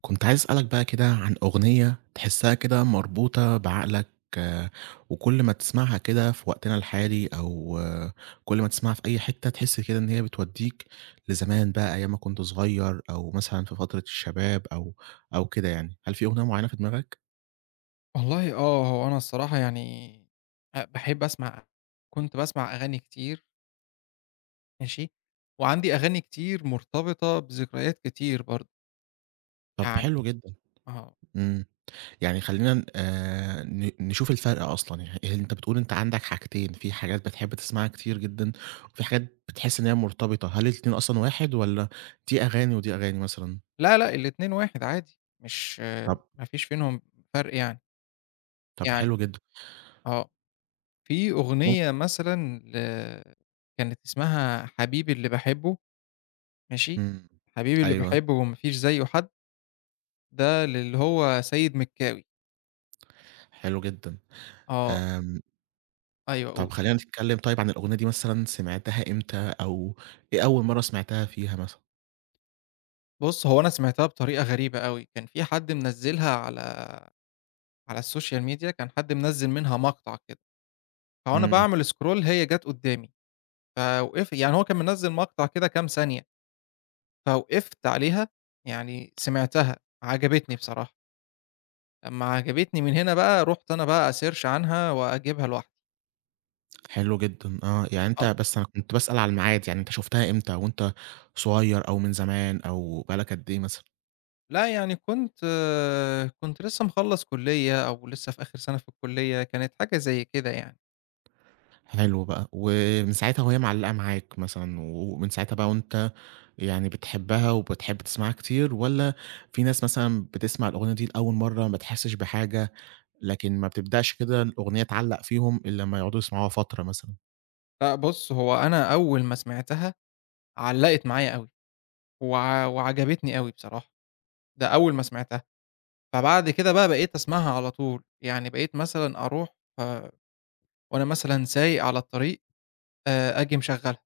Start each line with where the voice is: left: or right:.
right: كنت عايز أسألك بقى كده عن أغنية تحسها كده مربوطة بعقلك، آه، وكل ما تسمعها كده في وقتنا الحالي أو آه، كل ما تسمعها في أي حتة تحس كده إن هي بتوديك لزمان بقى أيام ما كنت صغير أو مثلا في فترة الشباب أو كده، يعني هل في أغنية معينة في دماغك؟
left: والله هو أنا الصراحة يعني باحب أسمع. كنت باسمع أغاني كتير. ماشي، وعندي أغاني كتير مرتبطة بذكريات كتير برضه.
right: طب
left: يعني
right: حلو جدا.
left: آه،
right: إمم. يعني خلّينا ن نشوف الفرق أصلًا، يعني أنت بتقول أنت عندك حاجتين، في حاجات بتحب تسمعها كتير جدًا، وفي حاجات بتحس إن هي مرتبطة، هل الاتنين أصلًا واحد والّا دي أغاني ودي أغاني مثلًا؟
left: لا، لأ، الاتنين واحد عادي، مش
right: طب
left: ما فيش بينهم فرق يعني.
right: طب
left: يعني
right: حلو جدًا،
left: آه، في
right: ممكن.
left: أغنية مثلًا كانت اسمها حبيبي اللي باحبه. ماشي.
right: إمم،
left: حبيبي اللي
right: أيوه،
left: باحبه وما فيش زيه حد، ده للي هو سيد مكاوي.
right: حلو جدًا،
left: آه،
right: آمم.
left: أيوه قول.
right: طب خلّينا نتكلم طيب عن الأغنية دي، مثلًا سمعتها إمتى، أو إيه أول مرّة سمعتها فيها مثلًا؟
left: بُص، هو أنا سمعتها بطريقة غريبة أوي، كان في حد منزّلها على السوشيال ميديا، كان حد منزّل منها مقطع كده. فوأنا
right: إمم،
left: باعمل scroll هي جات قدّامي. فوقف يعني هو كان منزّل مقطع كده كام ثانية، فوقفت عليها، يعني سمعتها. عجبتني بصراحة، لمّا عجبتني من هنا بقى رُحت أنا بقى أسيرش عنها وأجيبها لوحدي.
right: حلو جدًا، آه، يعني أنت
left: آه.
right: بس أنا كنت باسأل على الميعاد، يعني أنت شُفتها إمتى وأنت صغير أو من زمان أو بقى لك قد إيه مثلًا؟
left: لأ يعني كنت لسه مخلّص كلية أو لسه في آخر سنة في الكلية، كانت حاجة زي كده يعني.
right: حلو بقى، ومن ساعتها وهي معلّقة معاك مثلًا، ومن ساعتها بقى وأنت يعني بتحبها وبتحب تسمعها كتير، والّا في ناس مثلًا بتسمع الأغنية دي لأول مرّة ما تحسش بحاجة، لكن ما بتبدأش كده الأغنية تعلّق فيهم إلا لمّا يقعدوا يسمعوها فترة مثلًا؟
left: لأ بُص، هو أنا أول ما سمعتها علّقت معايا أوي. وعجبتني أوي بصراحة، ده أول ما سمعتها. فبعد كده بقى بقيت أسمعها على طول، يعني بقيت مثلًا أروح، آآ وأنا مثلًا سايق على الطريق، آجي مشغّلها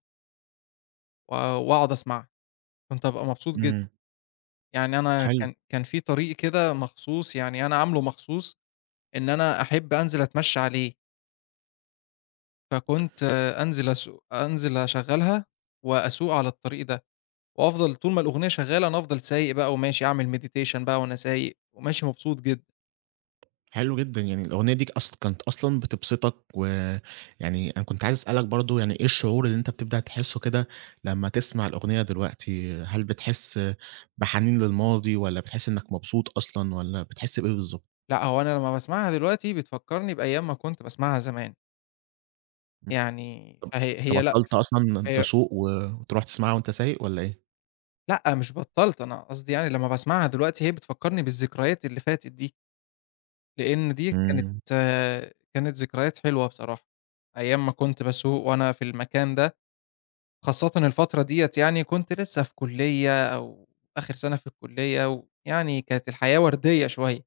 left: وأقعد أسمعها. كنت أبقى مبسوط جدًا.
right: إمم،
left: يعني أنا
right: حلو.
left: كان في طريق كده مخصوص، يعني أنا عامله مخصوص إن أنا أحب أنزل أتمشى عليه. فكنت أنزل أسوق أنزل أشغّلها وأسوق على الطريق ده، وأفضل طول ما الأغنية شغّالة أنا أفضل سايق بقى وماشي أعمل meditation بقى وأنا سايق، وماشي مبسوط جدًا.
right: حلو جدًا، يعني الأغنية دي أصل كانت أصلًا بتبسطك، ويعني أنا كنت عايز أسألك برضه يعني إيه الشعور اللي أنت بتبدأ تحسه كده لمّا تسمع الأغنية دلوقتي؟ هل بتحس بحنين للماضي، والّا بتحس إنك مبسوط أصلًا، والّا بتحس بإيه بالضبط؟
left: لأ، هو أنا لمّا باسمعها دلوقتي بتفكّرني بأيام ما كنت باسمعها زمان.
right: إمم.
left: يعني
right: طب
left: فهي
right: أنت
left: هي لأ،
right: بطلت أصلًا
left: هي
right: تسوق وتروح تسمعها وأنت سايق والّا إيه؟
left: لأ، مش بطّلت. أنا قصدي يعني لمّا باسمعها دلوقتي هي بتفكّرني بالذكريات اللي فاتت دي، لإن دي
right: إمم،
left: كانت ذكريات حلوة بصراحة، أيام ما كنت باسوق وأنا في المكان ده. خاصةً الفترة ديّة يعني كنت لسه في كُلّية أو آخر سَنة في الكُلّية، ويعني كانت الحياة وردية شوية.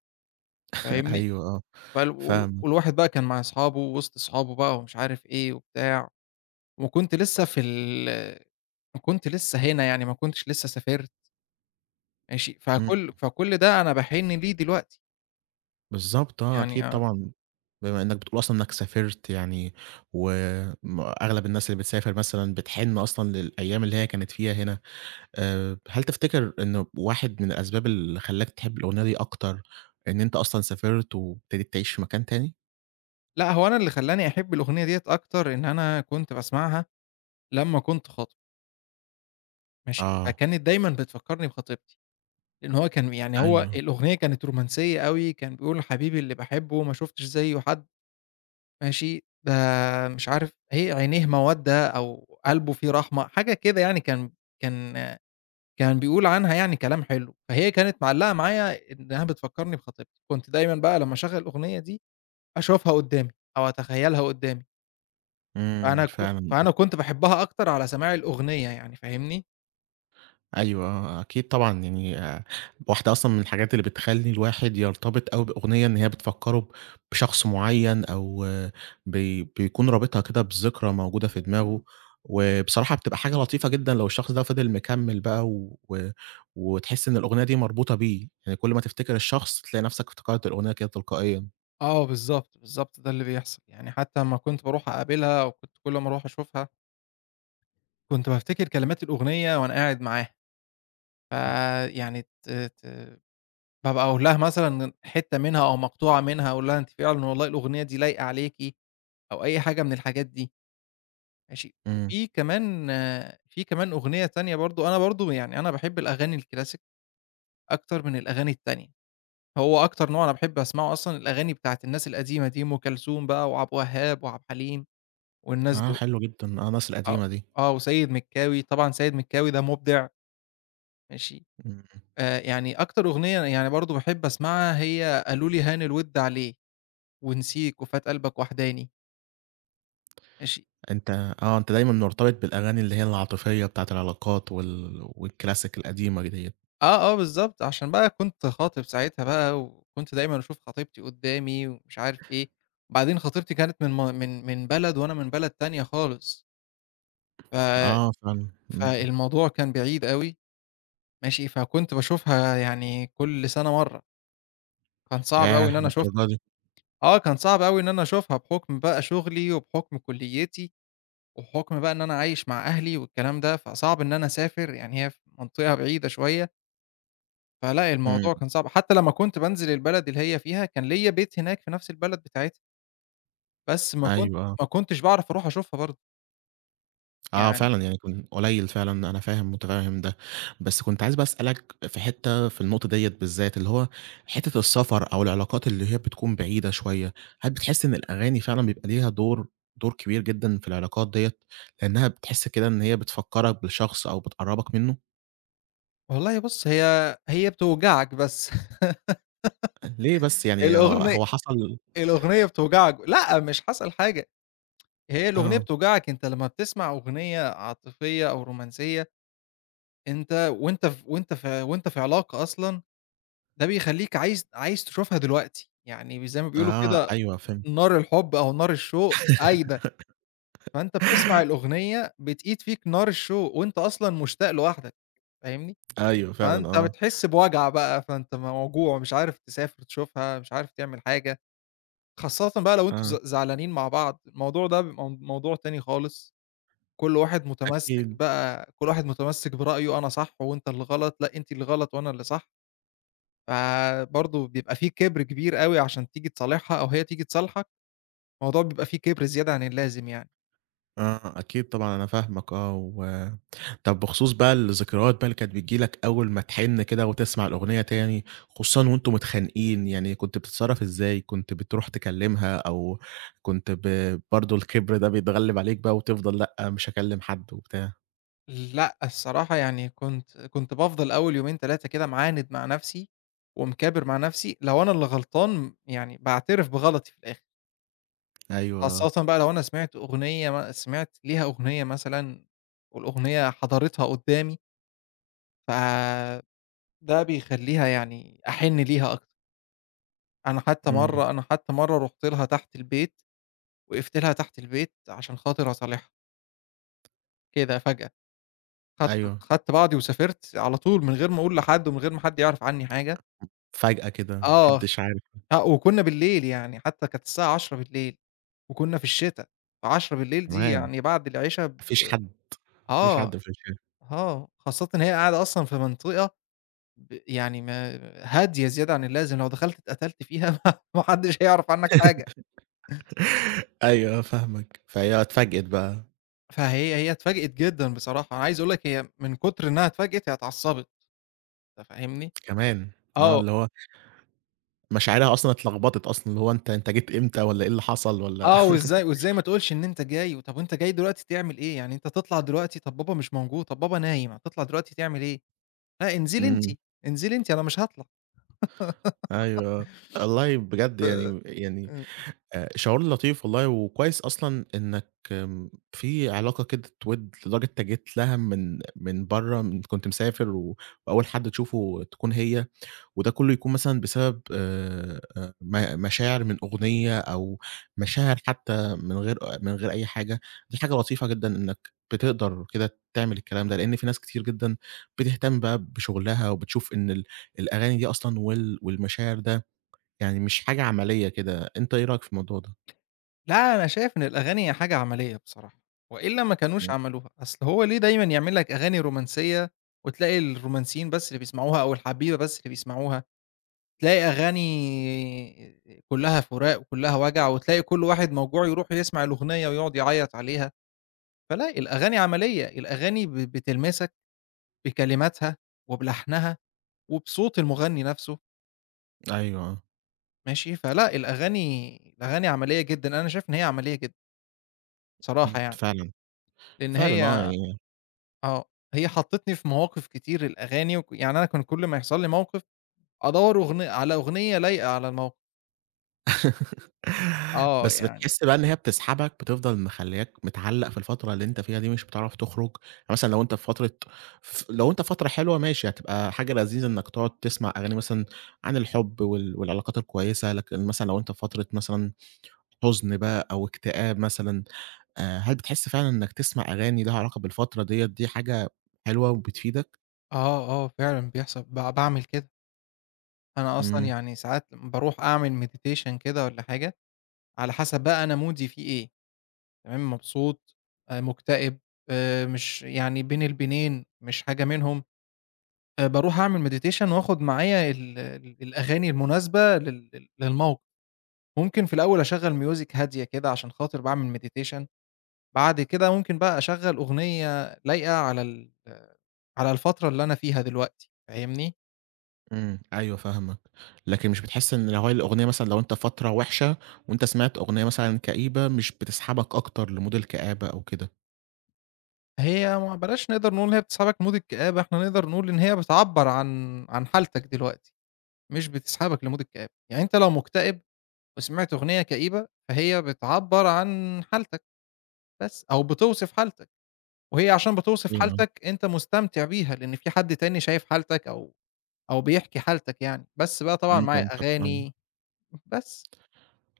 left: فاهمني؟
right: أيوه، آه،
left: فال وال
right: فاهمك،
left: والواحد بقى كان مع أصحابه ووسط أصحابه بقى ومش عارف إيه وبتاع. وكنت لسه في ال وكنت لسه هنا يعني ما كنتش لسه سافرت. ماشي،
right: إمم.
left: فكل ده أنا باحن ليه دلوقتي.
right: بالضبط آه،
left: يعني
right: أكيد طبعًا، بما إنّك بتقول أصلًا إنّك سافرت يعني وأغلب الناس اللي بتسافر مثلًا بتحِن أصلًا للأيام اللي هي كانت فيها هنا، هل تفتكر إنه واحد من الأسباب اللي خلّاك تحب الأغنية دي أكتر إن أنت أصلًا سافرت وابتديت تعيش في مكان تاني؟
left: لأ هو أنا اللي خلّاني أحب الأغنية ديّة أكتر إن أنا كنت باسمعها لمّا كنت خاطب. ماشي،
right: آه،
left: فكانت دايمًا بتفكّرني بخطيبتي، لإن هو
right: أيوه،
left: الأغنية كانت رومانسية أوي، كان بيقول حبيبي اللي باحبه ما شُفتش زيّه حد. ماشي، ده مش عارف إيه عينيه مَوَدّة أو قلبه فيه رحمة، حاجة كده يعني كان كان بيقول عنها يعني كلام حلو. فهي كانت معلّقة معايا إنها بتفكّرني بخطيبتي، كنت دايمًا بقى لمّا أشغّل الأغنية دي أشوفها قدّامي أو أتخيّلها قدّامي.
right: إمم، فعلًا.
left: فأنا كنت باحبها أكتر على سماع الأغنية يعني. فاهمني؟
right: أيوه آه، أكيد طبعًا يعني واحدة أصلًا من الحاجات اللي بتخلّي الواحد يرتبط أوي بأغنية إن هي بتفكّره بشخص معيّن أو آه، بيكون رابطها كده بذكرى موجودة في دماغه، وبصراحة بتبقى حاجة لطيفة جدًا لو الشخص ده فضل مكمّل بقى وتحس إن الأغنية دي مربوطة بيه، يعني كل ما تفتكر الشخص تلاقي نفسك افتكرت الأغنية كده تلقائيًا.
left: آه بالضبط، بالضبط ده اللي بيحصل، يعني حتى أمّا كنت باروح أقابلها أو كنت كل ما أروح أشوفها، كنت بافتكر كلمات الأغنية وأنا قاعد معاها.
right: إمم،
left: فيعني ت ت بابقى أقول لها مثلًا حتّة منها أو مقطوعة منها، أقول لها أنتِ فعلًا والله الأغنية دي لايقة عليكِ، أو أي حاجة من الحاجات دي. ماشي،
right: إمم،
left: وفي كمان آه، في كمان أغنية تانية برضه. أنا برضه يعني أنا باحب الأغاني الclassic أكتر من الأغاني التانية. هو أكتر نوع أنا باحب أسمعه أصلًا الأغاني بتاعة الناس القديمة دي، أم كلثوم بقى وعبد الوهاب وعبد الحليم والناس
right: آه،
left: دول.
right: حلو جدًا، آه، الناس
left: آه،
right: القديمة دي.
left: آه، وسيد مكاوي، طبعًا سيد مكاوي ده مبدع. ماشي،
right: إمم.
left: يعني أكتر أغنية يعني برضه باحب أسمعها هي قالوا لي هان الود عليه، ونسيك، وفات قلبك وحداني. ماشي.
right: أنت آه، أنت دايمًا مرتبط بالأغاني اللي هي العاطفية بتاعة العلاقات وال والكلاسيك القديمة ديّة.
left: آه، آه، بالضبط، عشان بقى كنت خاطب ساعتها بقى، وكنت دايمًا أشوف خطيبتي قدّامي ومش عارف إيه. وبعدين خطيبتي كانت من بلد وأنا من بلد تانية خالص. ف
right: آه فعلًا، إمم.
left: فالموضوع كان بعيد أوي. ماشي، فكنت باشوفها يعني كل سَنة مرّة. كان صعب
right: ياه!
left: أوي إن أنا أشوفها.
right: للدرجة دي!
left: آه، كان صعب أوي إن أنا أشوفها بحُكم بقى شُغلي وبحُكم كُلّيتي، وبحُكم بقى إن أنا عايش مع أهلي والكلام ده، فصعب إن أنا أسافر، يعني هي في منطقة بعيدة شوية. فلأ،
right: إمم،
left: الموضوع كان صعب، حتى لمّا كنت بانزل البلد اللي هي فيها، كان ليّا بيت هناك في نفس البلد بتاعتها، بس
right: أيوه آه.
left: ما كنتش باعرف أروح أشوفها برضه
right: آه
left: يعني.
right: فعلًا يعني كن قليل فعلًا، أنا فاهم متفهم ده. بس كنت عايز بقى أسألك في حتّة في النقطة ديّة بالذات، اللي هو حتّة السفر أو العلاقات اللي هي بتكون بعيدة شوية، هل بتحس إن الأغاني فعلًا بيبقى ليها دور كبير جدًا في العلاقات ديّة؟ لإنها بتحس كده إن هي بتفكّرك بالشخص أو بتقرّبك منه؟
left: والله بُص، هي بتوجعك بس
right: ليه بس، يعني هو
left: الأغني
right: هو حصل
left: الأغنية بتوجعك. لأ، مش حصل حاجة، هي الأغنية
right: آه،
left: بتوجعك. أنت لمّا بتسمع أغنية عاطفية أو رومانسية، أنت وأنت ف وأنت في وأنت في علاقة أصلًا، ده بيخلّيك عايز تشوفها دلوقتي، يعني زي ما بيقولوا
right: آه،
left: كده
right: أيوه فهمت.
left: نار الحب أو نار الشوق قايدة. فأنت بتسمع الأغنية بتقيد فيك نار الشوق، وأنت أصلًا مشتاق لوحدك. فاهمني؟
right: أيوه فعلًا
left: فأنت
right: آه،
left: بتحس بوجع بقى، فأنت موجوع مش عارف تسافر تشوفها، مش عارف تعمل حاجة. خاصةً بقى لو أنتم
right: آه،
left: زعلانين مع بعض، الموضوع ده بيبقى موضوع تاني خالص. كل واحد متمسك
right: أكيد،
left: بقى كل واحد متمسك برأيه، أنا صح وأنت اللي غلط، لأ أنتِ اللي غلط وأنا اللي صح. فبرضه بيبقى في كِبْر كبير أوي عشان تيجي تصالحها أو هي تيجي تصالحك، الموضوع بيبقى في كِبْر زيادة عن اللازم يعني.
right: آه، أكيد طبعًا أنا فاهمك آه. و طب بخصوص بقى الذكريات بقى اللي كانت بتيجي لك أول ما تحِن كده وتسمع الأغنية تاني، خصوصًا وأنتم متخانقين، يعني كنت بتتصرّف إزاي؟ كنت بتروح تكلّمها، أو كنت ب برضه الكِبر ده بيتغلِّب عليك بقى وتفضل لأ، مش هاكلّم حد وبتاع؟
left: لأ الصراحة يعني كنت بافضل أول 2 يومين 3 كده معاند مع نفسي، ومكابر مع نفسي، لو أنا اللي غلطان يعني باعترف بغلطي في الآخر.
right: أيوه، آه،
left: خاصةً بقى لو أنا سمعت ليها أغنية مثلًا والأغنية حضرتها قدّامي، فده بيخلّيها يعني أحِن ليها أكتر.
right: إمم،
left: أنا حتى مرّة رُحت لها تحت البيت، وقفت لها تحت البيت عشان خاطر أصالحها، كده فجأة.
right: أيوه،
left: خدت بعضي وسافرت على طول من غير ما أقول لحد ومن غير ما حد يعرف عني حاجة.
right: فجأة كده ما
left: آه،
right: حدّش عارف،
left: لأ وكنا بالليل يعني حتى كانت الساعة 22:00 وكنا في الشتا. ف22:00 دي
right: كمان
left: يعني بعد العِشا ب
right: ما فيش حد. ما فيش
left: آه،
right: حد في الشارع.
left: آه، خاصةً هي قاعدة أصلًا في منطقة يعني ما هادية زيادة عن اللازم، لو دخلت اتقتلت فيها ما حدش هيعرف عنك حاجة.
right: أيوه آه، فاهمك، فهي اتفاجئت بقى
left: فهي اتفاجئت جدًا بصراحة، أنا عايز أقول لك هي من كتر إنها اتفاجئت هي اتعصبت. أنت فاهمني؟
right: كمان، آه،
left: آه،
right: اللي هو مشاعرها أصلًا اتلخبطت أصلًا، اللي هو أنت جيت إمتى والّا إيه اللي حصل والّا
left: آه وإزاي وإزاي ما تقولش إن أنت جاي، وطب وأنت جاي دلوقتي تعمل إيه؟ يعني أنت تطلع دلوقتي، طب بابا مش موجود، طب بابا نايم، هتطلع دلوقتي تعمل إيه؟ لأ، انزلي أنتِ،
right: إمم،
left: انزلي أنتِ أنا مش هاطلع.
right: أيوه، آه. والله بجد
left: ف
right: يعني
left: إمم.
right: شعور لطيف والله وكويس أصلًا إنك آمم، في علاقة كده وِد لدرجة أنت جيت لها من برّه، من كنت مسافر وأول حد تشوفه تكون هي. وده كله يكون مثلًا بسبب م مشاعر من أغنية أو مشاعر حتى من غير أي حاجة، دي حاجة لطيفة جدًا إنك بتقدر كده تعمل الكلام ده، لأن في ناس كتير جدًا بتهتم بقى بشغلها وبتشوف إن الأغاني دي أصلًا وال والمشاعر ده، يعني مش حاجة عملية كده، أنت إيه رأيك في الموضوع ده؟
left: لأ، أنا شايف إن الأغاني هي حاجة عملية بصراحة، وإلا ما كانوش
right: إمم،
left: عملوها. أصل هو ليه دايمًا يعمل لك أغاني رومانسية وتلاقي الرومانسيين بس اللي بيسمعوها أو الحبيبة بس اللي بيسمعوها، تلاقي أغاني كلّها فراق وكلّها وجع وتلاقي كل واحد موجوع يروح يسمع الأغنية ويقعد يعيّط عليها. فلأ، الأغاني عملية، الأغاني بتلمسك بكلماتها وبلحنها وبصوت المغني نفسه.
right: أيوه، آه،
left: ماشي، فلأ الأغاني عمليّة جدًا، أنا شايف إن هي عمليّة جدًا
right: إمم،
left: بصراحة يعني،
right: فعلًا،
left: لإن
right: فعلًا آه يعني.
left: آه، هي حطّتني في مواقف كتير. الأغاني يعني أنا كل ما يحصل لي موقف أدوّر على أغنية لايقة على الموقف. آه
right: بس
left: يعني
right: بتحس بقى إن هي بتسحبك، بتفضل مخلّياك متعلّق في الفترة اللي أنت فيها دي، مش بتعرف تخرج، يعني مثلًا لو أنت في فترة لو أنت في فترة حلوة ماشي، هتبقى حاجة لذيذة إنك تقعد تسمع أغاني مثلًا عن الحب وال والعلاقات الكويسة، لكن مثلًا لو أنت في فترة مثلًا حزن بقى أو اكتئاب مثلًا، هل بتحس فعلًا إنك تسمع أغاني ليها علاقة بالفترة ديّة، دي حاجة حلوة وبتفيدك؟
left: آه فعلًا بيحصل، باعمل كده. أنا أصلًا
right: إمم.
left: يعني ساعات لمّا باروح أعمل meditation كده والّا حاجة، على حسب بقى أنا مودي فيه إيه، تمام مبسوط، مكتئب، مش يعني بين البينين، مش حاجة منهم. باروح أعمل meditation وآخُد معايا ال ال الأغاني المناسبة لل لل للموقف. ممكن في الأول أشغّل music هادية كده عشان خاطر باعمل meditation، بعد كده ممكن بقى أشغّل أغنية لايقة على على الفترة اللي أنا فيها دلوقتي. فاهمني؟
right: إمم، أيوه فاهمك، لكن مش بتحس إن لو هي الأغنية مثلًا لو أنت في فترة وحشة وأنت سمعت أغنية مثلًا كئيبة مش بتسحبك أكتر لمود الكآبة أو كده؟
left: هي ما بلاش نقدر نقول إن هي بتسحبك mood اكتئاب، إحنا نقدر نقول إن هي بتعبّر عن حالتك دلوقتي، مش بتسحبك لmood اكتئاب، يعني أنت لو مُكتئب وسمعت أغنية كئيبة، فهي بتعبّر عن حالتك بس، أو بتوصف حالتك. وهي عشان بتوصف
right: أيوه،
left: حالتك أنت مستمتع بيها، لإن في حد تاني شايف حالتك أو بيحكي حالتك يعني، بس بقى طبعًا
right: إمم،
left: مع
right: آه
left: الأغاني بس.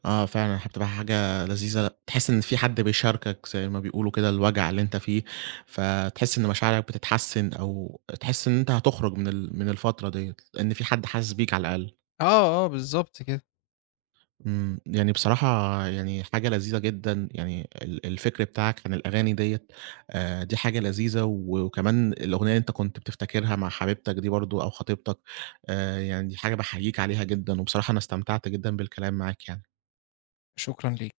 right: آه، فعلًا هتبقى حاجة لذيذة، تحس إن في حد بيشاركك زي ما بيقولوا كده الوجع اللي أنت فيه، فتحس إن مشاعرك بتتحسن أو تحس إن أنت هتخرج من ال من الفترة ديّة، إن في حد حاسس بيك على الأقل.
left: آه، آه، بالضبط كده.
right: إمم، يعني بصراحة حاجة لذيذة جدًا، يعني الفكر بتاعك عن الأغاني ديّة، دي حاجة لذيذة، وكمان الأغنية اللي أنت كنت بتفتكرها مع حبيبتك دي برضه أو خطيبتك، يعني دي حاجة باحييك عليها جدًا، وبصراحة أنا استمتعت جدًا بالكلام معاك يعني.
left: شكرًا ليك.